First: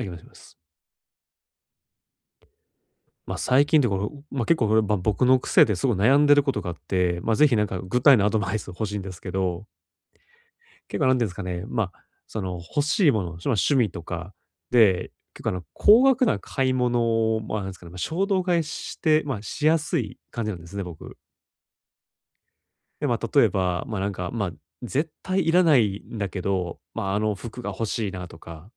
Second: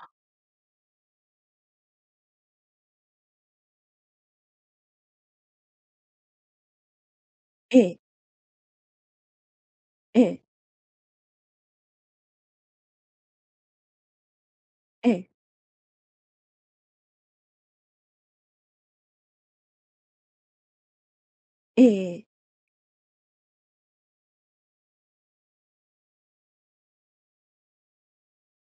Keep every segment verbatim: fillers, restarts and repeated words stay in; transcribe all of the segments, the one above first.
はい、お願いします。まあ、最近ってこの、まあ、結構これ、まあ、僕の癖ですごい悩んでることがあって、まあ、ぜひなんかえ具え、体のアドバイス欲しいんですけど、ええ、結構なんていうんですかね、まあ、その欲しいもの、しまあ、趣味とかで、ええ、結構あの、高額な買い物を、まあ、なんですかね、まあ、衝動買いして、まあ、しやすい感じなんですね、僕。ええで、まあ、例えば、まあ、なんか、まあ、絶対いらないんだけど、まあ、あの服が欲しいなとか、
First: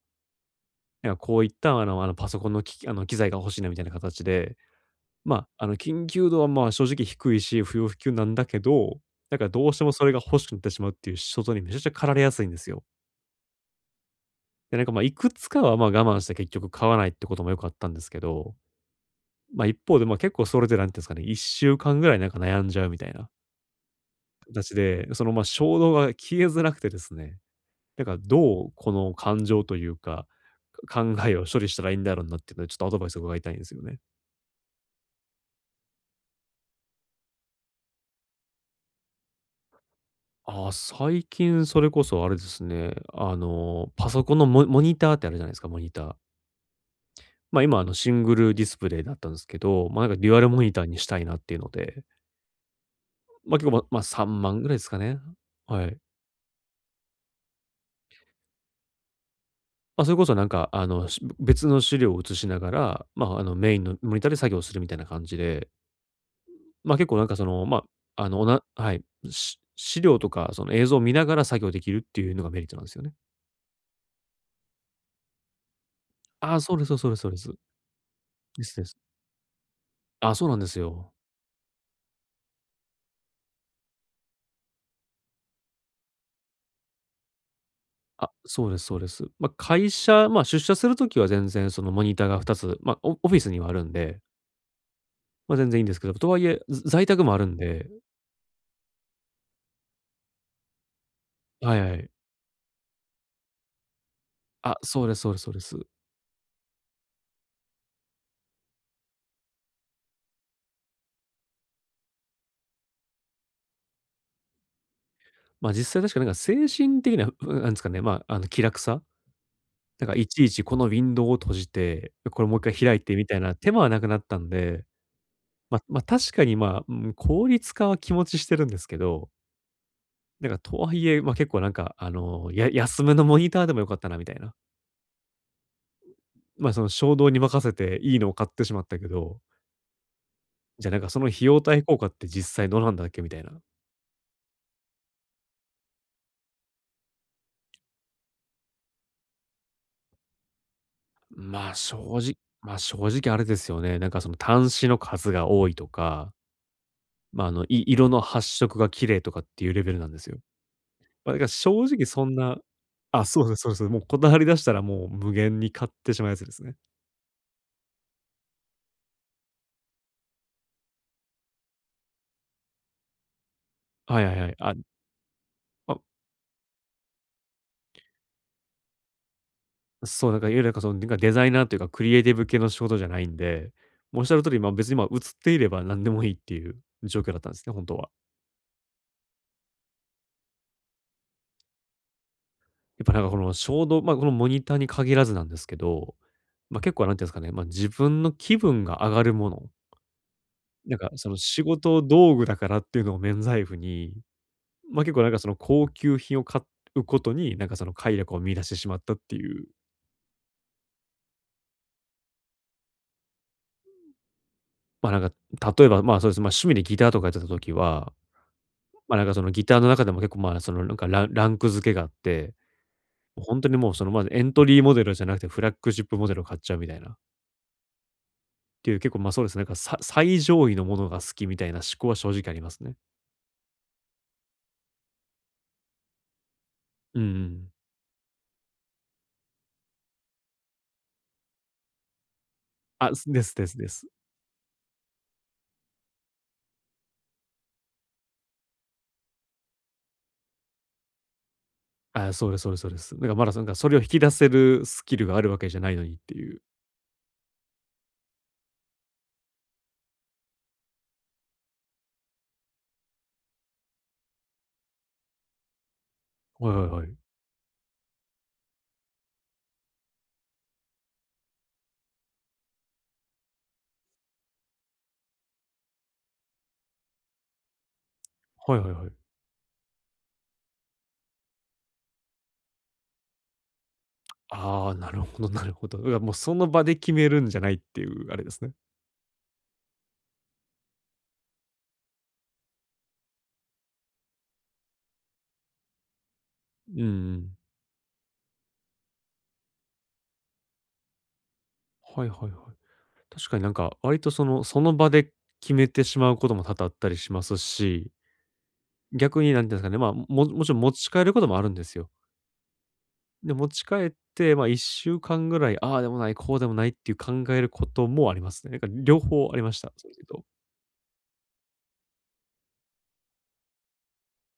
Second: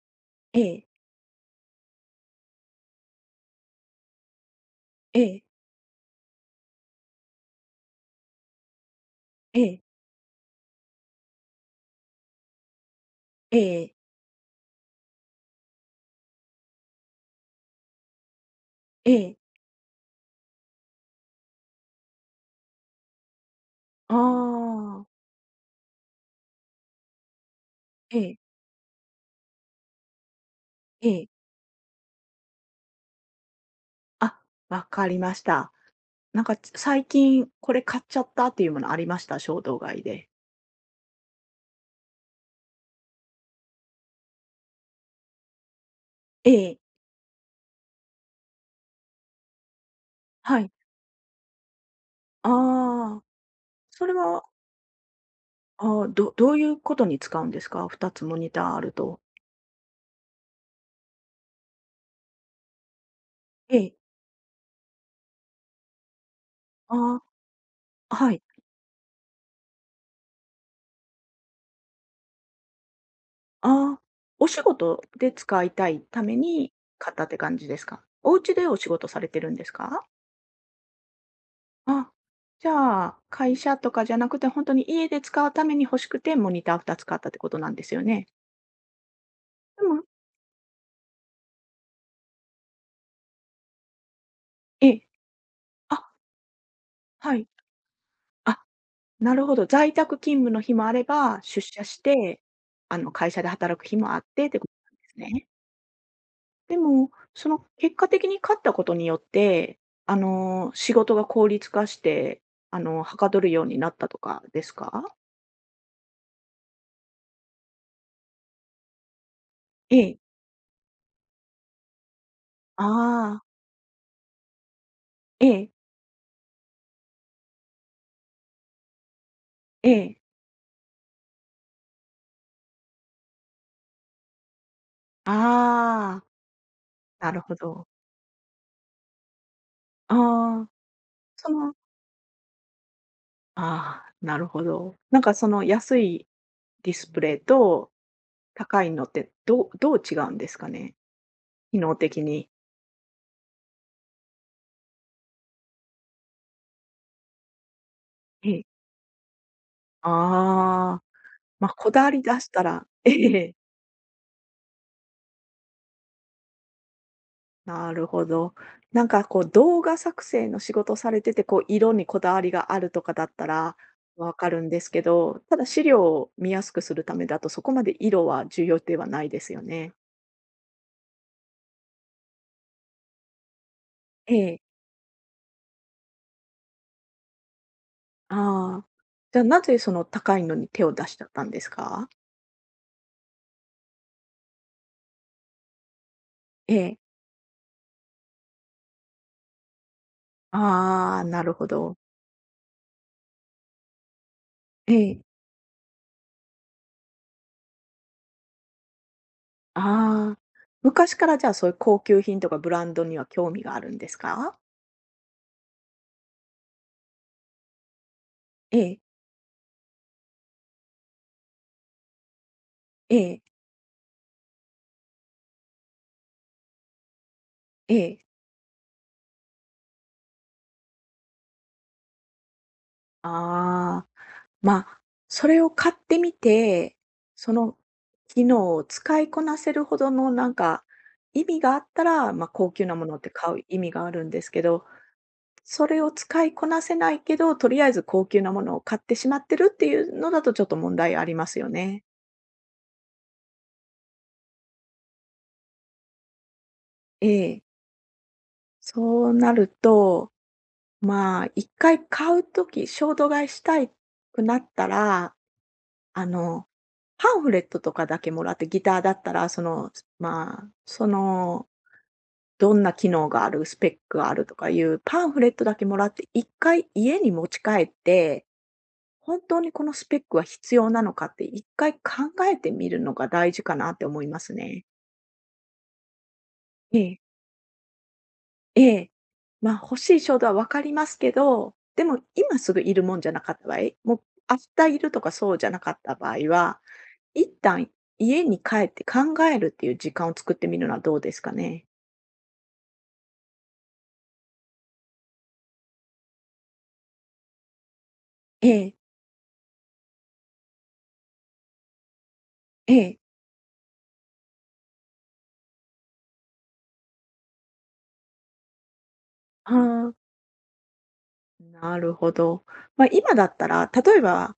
ええ、なんかこういったあのあのパソコンの機器あの機材が欲しいなみたいな形で、えまえ、あ、あの、緊急度は、まあ、正直低いし、不要不急なんだけど、なんかえどうしえ、てもそれが欲しくなってしまうっていう衝動にめちゃくちゃ駆られやすいんですよ。ええ、で、なんか、まあ、いくつかは、まあ、我慢して結局買わないってこともよくあったんですけど、ええ、まあ、一方で、まあ、結構それでなんていうんですかね、いっしゅうかんぐらいなんか悩んじゃうみたいなあ形あ、で、その、まあ、衝動が消えづらくてですね、なんかええ、どうこの感情というか、かえ考え、えを処理したらいいんだろうなっていうので、ちょっとアドバイスを伺いたいんですよね。あ、わかりました。なんかつ最近これ買っちゃったっていうものありました？衝動買いで。ああ、最近それこそあれですね、あの、パソコンのモモニターってあるじゃないですか、モニター。ええ、ま、今あの、シングルディスプレイだったんですけど、ま、なんかデュアルはモい。ニターにしたいなっていうので、ああ、ま、結構ま、まあそれさんま、3は、万ぐらいですかね。はい。ああ、どどういうことに使うんですか？ふたつモニターあると。ま、それこそなんかあの、し別の資料を映しながら、ま、ああの、メイえンえ、のモニターで作業するみたいな感じで、ま、結構あなんかその、まあ、あ、あはの、い、おなはい、し資料とかその映像を見ながら作業できるっていうのがメリットなんですよね。ああ、お仕事で使いたいためああ、にそうですそう買でっすたそっうでてすそうで感す。じですか？お家でですおで仕す。事されてるんですか？ああ、そうなんですよ。あ、じゃあ、会社とかじゃなくて、本当に家で使うために欲しくて、モニターふたつ買ったってことなんですよね？あ、そうですそうです。まあ、で会も社まあ、出社するときは全然そのモニターがふたつ、まあ、オオフィスにはあるんで、ええ。まあ、全然いいんですけど、あ、とはいえ、ず在宅もはあるい。んで、あ、なるほど。在宅勤務の日もあれば、出はい社はしい。て、あの、会社で働く日もあってってことあ、なんそうでですすそうですね。そうです。でも、その結果的に買ったことによって、あの、仕事が効率化して、あの、はかどるようになったとかですか？まあ、実際確かなんか精神的な、うなんですかね、まあ、あの、気楽さ、えなんかえ。いちいちこのウィンドウを閉じて、これもう一回あ開いてみたいあ。な手間はなくなったんで、ええ、まあまあ、確かに、まあ、うん、効率化は気持ちしてるんですけど、ええ。なんかとはいえ、ま、結構なんか、あの、や安めのモニターでもよかったなみたいな。ああ、ま、あその衝動なにるほ任せど。ていいのを買ってしまったけど、あじゃあ、なんかその費あ。そ用の対効果って実際どうなんだっけみたいな。ああ、なるほど。なんかその安いディスプレイと高いのってどうどう違うんですかね？まあ、機能正的直に。まあ、正直あれですよね。なんかその端子の数が多いとか、まあ、あの、い色の発え色え。が綺麗とかっていうレベルなんあですよ。あ、まあ、だからまあ、正こだ直わりそ出んしな、たらあ、えそうえ、ですそうです。もうこだわり出したらもう無限に買ってしまうやつですね。なるほど。なんかこう動画作成の仕事されてて、こう色にこだわりがあるとかだったらはいはわいはかい。るんあ、ですけど、ただ資あ料を見やすくするためだとそこまで色は重要ではないですよね。そう、だからいわゆるなんかその、なんかデザイナーというか、クリエイティブ系の仕事じゃないんで、もうおっしゃえる通り、え、ま、別に、ま、映っていれば何でもいいっていう状況だったんですね、本当は。ああ。じゃあなぜその高いのに手を出しちゃったんですか？やっぱなんかこの衝動ま、このモニターに限らずなんですけど、えま、結え。構なんていうんですかね、ま、自分の気分が上がるもの、なんかああ、そのなる仕ほど。事道具だからっていうのを免罪符に、えま、結構え。なんかその高級品を買うことに、なんかその快楽を見出してしまったっていう、ああ。昔からじゃあ、そういう高級品とかブランドには興味があるんですか？ま、なんか例えば、ま、そうですね、まあ趣味でギターとかやってた時はええ、まあ、なんかそのギターの中でも結構、まあ、そのなんかランランク付けがあって、ええ、本当ほんとにもうその、まずエントリーモデルじゃなくてフラッグシップモデルを買っちゃうみたいな。ええ。っていう結構、ま、そうですね、なんかさ最上位のものが好きみたいな思考は正直ありますね。ああ。まあ、それを買ってみて、うんうそん。の機能を使いこなせるほどのなんか、意味があったら、ま、あ高級なもあ、のってです買うです意で味がす。あるんですけど、それを使いこなせないけど、とりあえず高級なものを買ってしまってるっていうのだと、ちょっと問題ありますよね。あ、そうですそうですそうです。なんかまだなんかそれを引き出せるスキルがあるわけじゃないのにっていう。ええ。そうなると、まあ、一回買うとき衝動買いしたいくなったら、あの、はいはいはい。パンフレットとかだけもらって、ギターだったら、その、まあ、その、どんな機能がある、スペックがあるとかいうパンフレットだけもらって、一回家に持ち帰って、はいはいはい。本当にこのスペックは必要なのかって一回考えてみるのが大事かなって思いますね。ああ、なるほどなるほど。だからもうその場で決えめえ。るんじゃないっていうあれですね。ええ。まあ、欲しい衝動はわかりますけど、でも今すぐいるもんじゃなかった場合、もう明日いるとかそうじゃなかった場合は、うんう一ん。旦家に帰って考えるっていう時間を作ってみるのはどうですかね？はいはいはい。確かになんか、割とその、その場で決めてしまうことも多々あったりしますし、ええ、逆になんていうんですかね、まあ、ももちろん持ち帰ることもあるんですよ。ええ。で、持ち帰って、まあ、いっしゅうかんぐらい、ああでもない、こうでもないっていう考えることもありますね。なんか両方ありまあした、それあ、と。なるほど。まあ、今だったら、例えば、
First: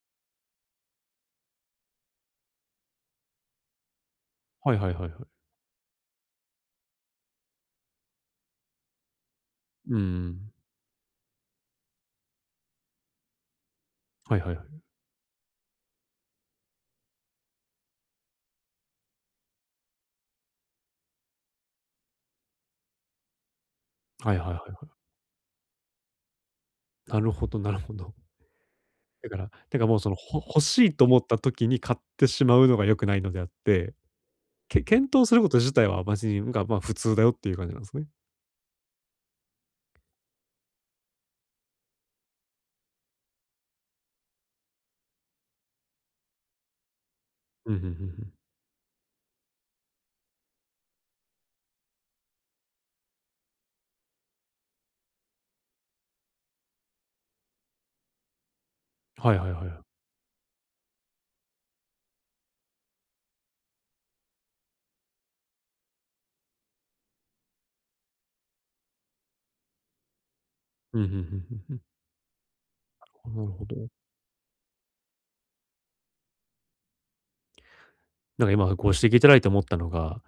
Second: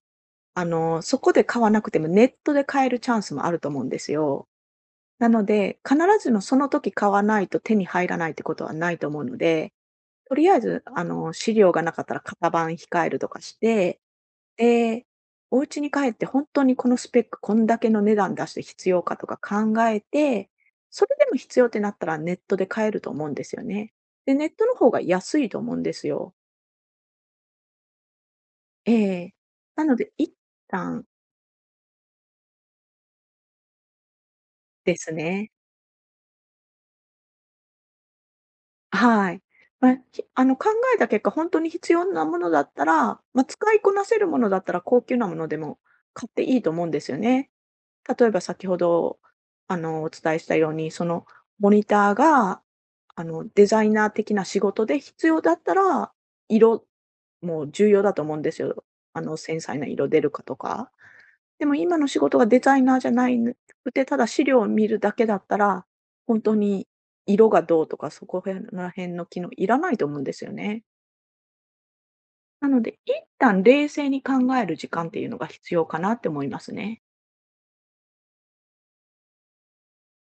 あの、そこで買わなくてもネットで買えるチャンスもあると思うんですよ。はいはいはいはい。なので、必ずしもその時買わないと手に入らないってことはないと思うので、うとりん。あえず、あの、資料がなかったら型番控えるとかして、はいはいはい。で、お家に帰って本当にこのスペック、こんだけの値段出して必要かとか考えて、それでも必要ってなったらネットで買えると思うんですよね。はで、いはネッいトのは方が安いと思うんですよ。い。なるほどなるほど。え だえ。から、なんなかのもうそで、の、一ほ欲しいと旦思った時に買ってしまうのが良くないのであって、けです検討するこね。と自体は別に、なんかまあ普通だよっていう感じなんですね。はい。まあ、ひあの、考えた結果、本当に必要なものだったら、まあ、使いこなせるものだったら高級なものでも買っていいと思うんですよね。うん、うんうんう例えん。ば先ほど、あの、お伝えしたように、そのモニターが、あの、デザイナー的な仕事で必要だったら、色も重要だと思うんですよ。あはの、いはい繊は細ない、色出るかとか。でも今の仕事がデザイナーじゃないくて、ただ資料を見るだけだったら、本当に色がどうとか、そこへら辺の機能いらないと思うんですよね。うん、うんうんうんうん。なので、一なる旦ほど。冷静に考える時間っていうのが必要かなって思いますね。なんか今ご指摘いただいて思ったのが、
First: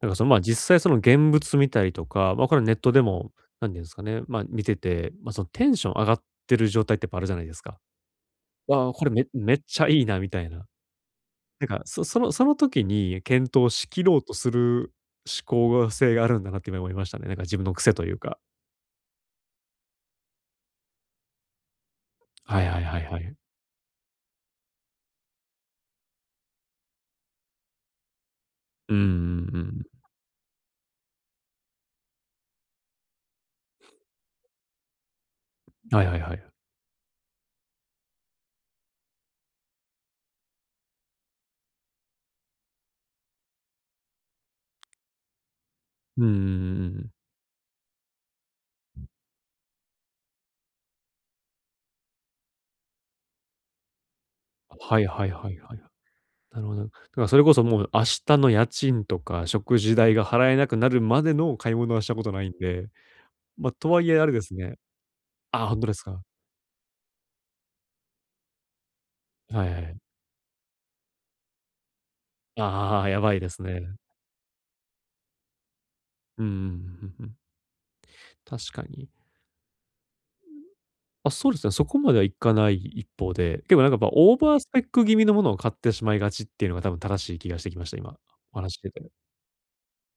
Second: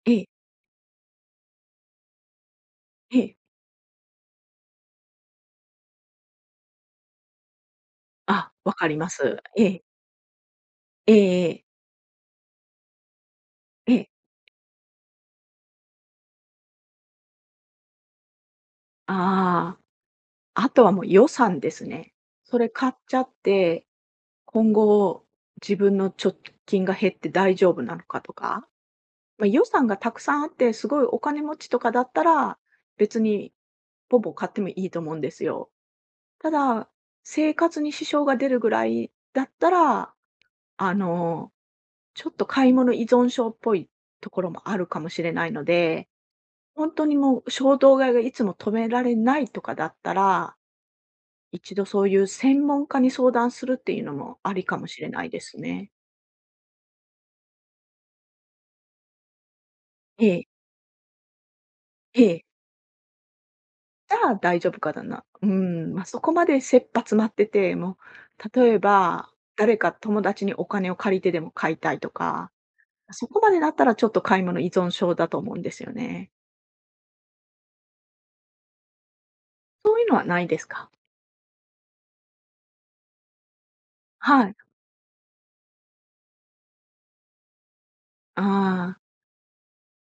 なんえかそえ、の、ま、実際その現物見たりとか、ま、これネットでえも、え。何ていうんですかね、ま、見てて、ま、そのテンション上がってる状態ってやっぱあるじゃないですか。あ、分かわあ、りこまれめす。めっえちえ。ゃいいなみたいな。ええなええ。んか、そそのその時に検討しえきえ。ろうとする思考性があるんだなって今思いましたね。なんか自分の癖というか。ああ、あとはもう予算ですね。そはいれはい買っはいちはゃっい。て、今後自分の貯金が減って大丈夫なのかとか、うんうまあ、んう予ん。算がたくさんあって、すごいお金持ちとかだったら、別にポポ買ってもいいと思うんですよ。はいはいはい。ただ、生活に支障が出るぐらいだったら、あの、ちょっと買い物依存症っぽいところもあるかもしれないのでうんうんうほんとん。にもう衝動買いがいつも止められないとかだったら、一度そういう専門家に相談するっていうのもありかもはしいれなはいいではすいはい。ね。なるほど。だからそれこそもう明日の家賃とか食事代がええ、払えなくなるまでの買い物はしたえことなえ。いんで、ま、とはいじえあゃれあです大丈ね、夫かだな。うーああ、ほんとん、ですま、か。そこまで切羽詰まってて、もう例えば、はい誰はかい。友達にお金を借りてでも買いたいとか、ああ、やそばいこでまですだったね。らちょっと買い物依存症だと思うんですよね。うんうんうんうんうん。確かに。そういうのはないですか？あ、そうですね、そこまではいかない一方で、結構なんかやっぱオーはバい。ースペック気味のものを買ってしまいがちっていうのが多分正しい気がしてきました、今、お話してああ、て。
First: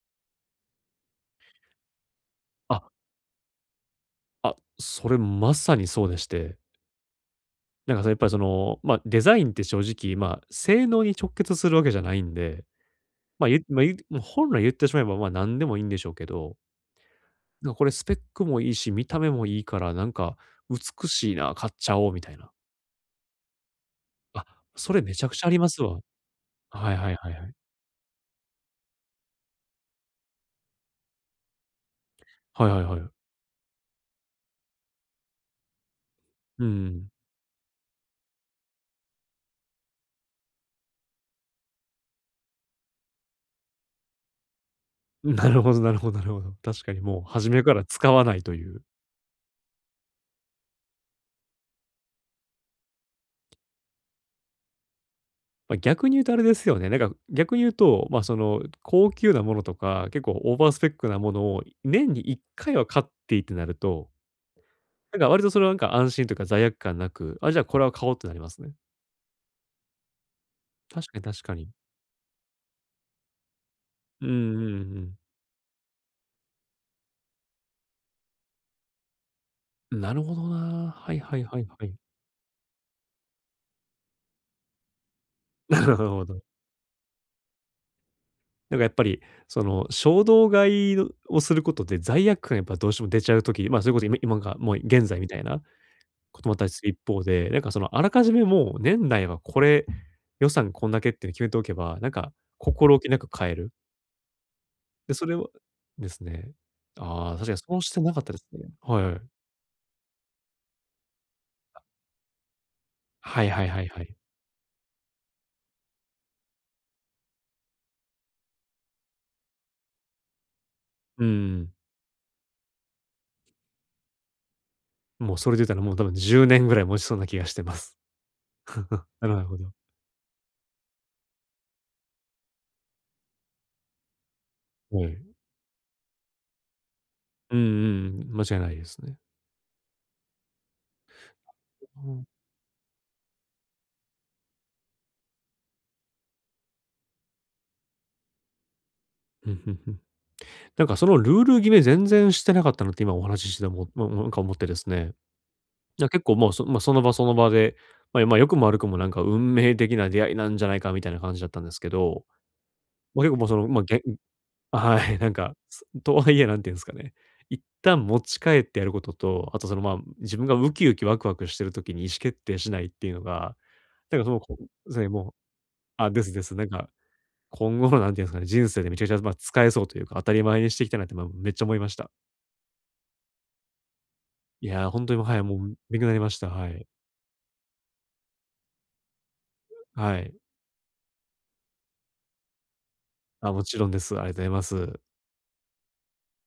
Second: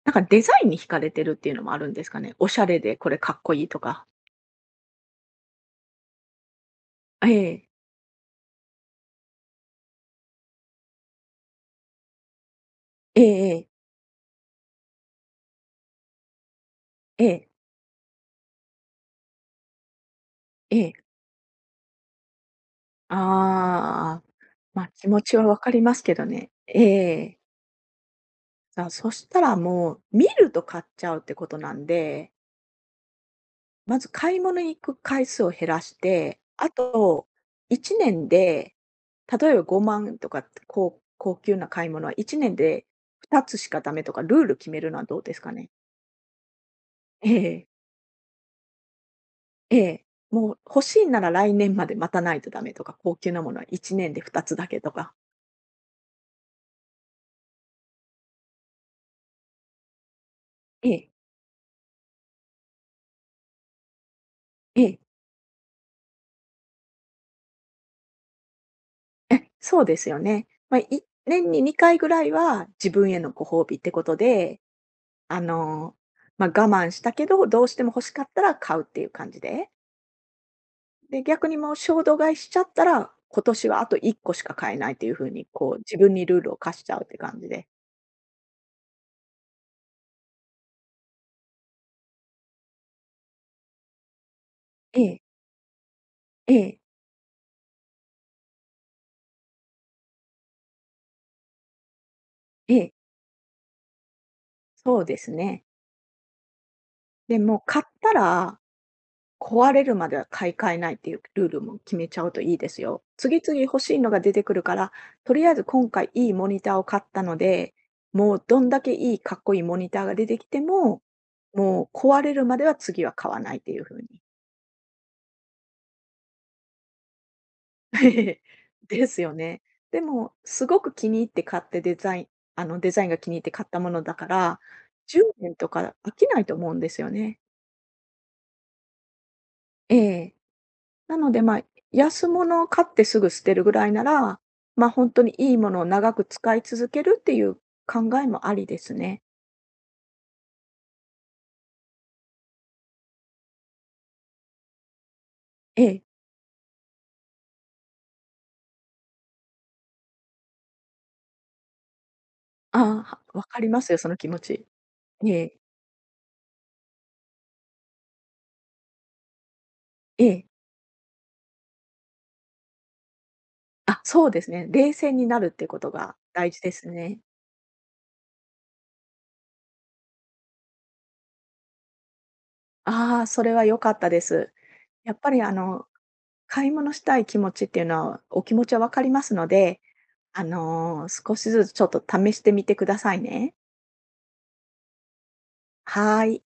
なんかデザインに惹かれてるっていうのもあるんですかね。おしゃれあ、でこれかっこいいとか。あ、それまさにそうでして、ええ。なんかそれやっぱりその、ま、デザインって正直、ま、性能に直結するわけじゃないんで、えまあ、えゆえまえ。あ、ゆもう本来言ってしまえば、まあ、何でもいいんでしょうけど、ええなんかこれスペックもいいし、見た目もいいから、なんかええ。美しいな、買っちゃおうみたいな。ああ。あ、ま、それ気め持ちゃくちちはゃあ分りまかすりまわ。すけどね。えはいはいはいえ。はい。さあ、そしたらもう、見ると買っちゃうってことなんで、はいはいはい。まず買い物に行く回数を減らして、うあん。といちねんで、例えばごまんとかって高高級な買い物はいちねんでふたつしかダメとかルール決めるのはど うですなかるね？ほどなるほどなるほど。確かにもうえ初めえ、から使わないという。ええ。もう欲しいなら来年まで待たないとダメとか、高級なものはいちねんでふたつだけとか。まあ、逆に言うとあれですよね、なんか逆に言うと、ま、その高級なものとか、結構オーバースペえックえ、なものを年にいっかいは買っていいってなると、ええ。なんか割とそれはなんか安心というか罪悪感なく、あ、じゃあこれは買おうってなりますね。え、そうですよね。まあ、い確かに確年かにに。にかいぐらいは自分へのご褒美ってことうんで、うんあの、まあ、我慢したけど、どうしても欲しかったら買うっていう感じで、うん。なるほどな。はいで、はい逆にはいもうはい。衝動買いしちゃったら、今年はあといっこしか買えないというふうに、こうなる自分ほにルど。ールを課しちゃうって感じで。なんかやっぱり、その衝動買いのをすることで罪悪感やっぱどうしても出ちゃうとき、まあ、そういうこそ今今がもうえ現在え、みたいなこともえあったりえ、する一方で、なんかそのあらかじめもう年内はこれ、予算こんだけっていうの決めておけば、なんかええ、心置きなく買える。そうで、でそすれはね。ですね。ああ、で、確かにもそう買っしてなたかったですらね。はいはい。壊れるまでは買い替えないっていうルールも決めちゃうといいですよ。次はい々はい欲はいしいはのい。が出てくるから、とりあえず今回いいモニターを買ったので、もうどんだけいいかっこいいモニターが出てきても、うん。もう壊れるまでは次は買わないっていう風に。もうそれで言ったらもう多分じゅうねんぐらい持ちそうな気がしてます。ですなよるほね。ど。でも、すごく気に入って買ってデザイン、あのデザインが気に入って買ったものだから、はい。じゅうねんとか飽きないと思うんですよね。うんうんうん。間違いないですね。ええなので、まあ、うん。安物を買ってすぐ捨てるぐらいなら、ま、あ本当にいいものを長く使い続けるっていう考えもありですね。うんうんうん。なんかそのルール決め全然してなかったなって今お話ししても、ももなんか思ってですね。えいえ。や結構もうそまあ、その場その場で、まあ、まあ、良くも悪くもなんか運命的な出会いなんじゃないかみたいな感じだったんですけど、あまあ、結構あ、わもうそかりの、ままあ、すげよ、んその気持ち。はい、なえんか、え、すとはいえなんていうんですかね、一旦持ち帰ってやることと、あとその、まあ、え自え。分がウキウキワクワクしてる時に意思決定しないっていうのが、あ、なんかそそうのですこね。冷そうね、静にもうなるってことあ、がですで大す。事なんでかすね。今後のなんていうんですかね、人生でめちゃくちゃ、ま、使えそうというか、当たり前にしていきたいなって、まあ、めっちゃ思いました。ああ、それは良かったです。いや、ー本当やにっもう、ぱはりい、あもうの、勉強になりました。は買いい。物したい気持ちっていうのは、お気持ちはわかりますので、はい。あの、少しずつちょっと試してみてくださいあ、ね。もちろんです。ありがとうございます。はーい。